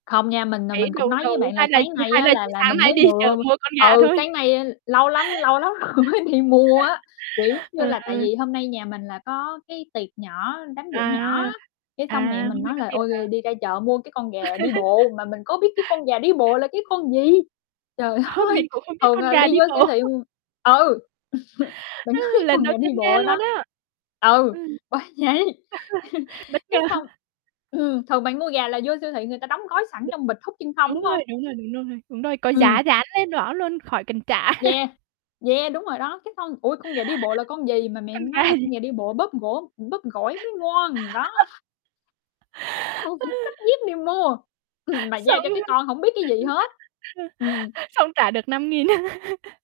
Không nha, mình, à, Khỉ mình đù cũng nói với đù bạn là hay là sáng nay hay á là là chỉ là sáng mình nay mới đi chợ vừa mua con gà ừ, thôi? sáng nay lâu lắm lâu lắm rồi mới đi mua á. Kiểu giống như Ờ. là, tại vì hôm nay nhà mình là có cái tiệc nhỏ, đám giỗ nhỏ À, á, cái à, xong mẹ mình hôm nay nói có là tiệc "Ôi, hả? r đi ra chợ mua cái con gà đi bộ", mà mình có biết cái con gà đi bộ là cái con gì? Trời Hôm, ơi! mình cũng không biết Thường, con à, gà đi đi vô bộ. siêu thị m ừ, mình có biết Lần con đầu gà đi tiên nghe bộ luôn đó á, ừ, ừm. bởi vậy, Bất ngờ. cái xong ừm, thường bạn mua gà là vô siêu thị người ta đóng gói sẵn B trong bịch hút chân không, đúng đúng hông? rồi, đúng rồi, đúng rồi, đúng rồi, có giá Ừm. dán lên đó luôn, khỏi cần trả. Yeah, yeah, đúng rồi đó, cái con ui, con gà đi bộ là con gì mà mẹ Con gà nói là "Con gì? gà đi bộ bóp gỗ bóp gỏi mới ngon", đó. [unintelligible] Xách dép đi mua, ừm, mà giao Xong cho cái con hổng biết cái gì hết. ừm. xong trả được 5.000.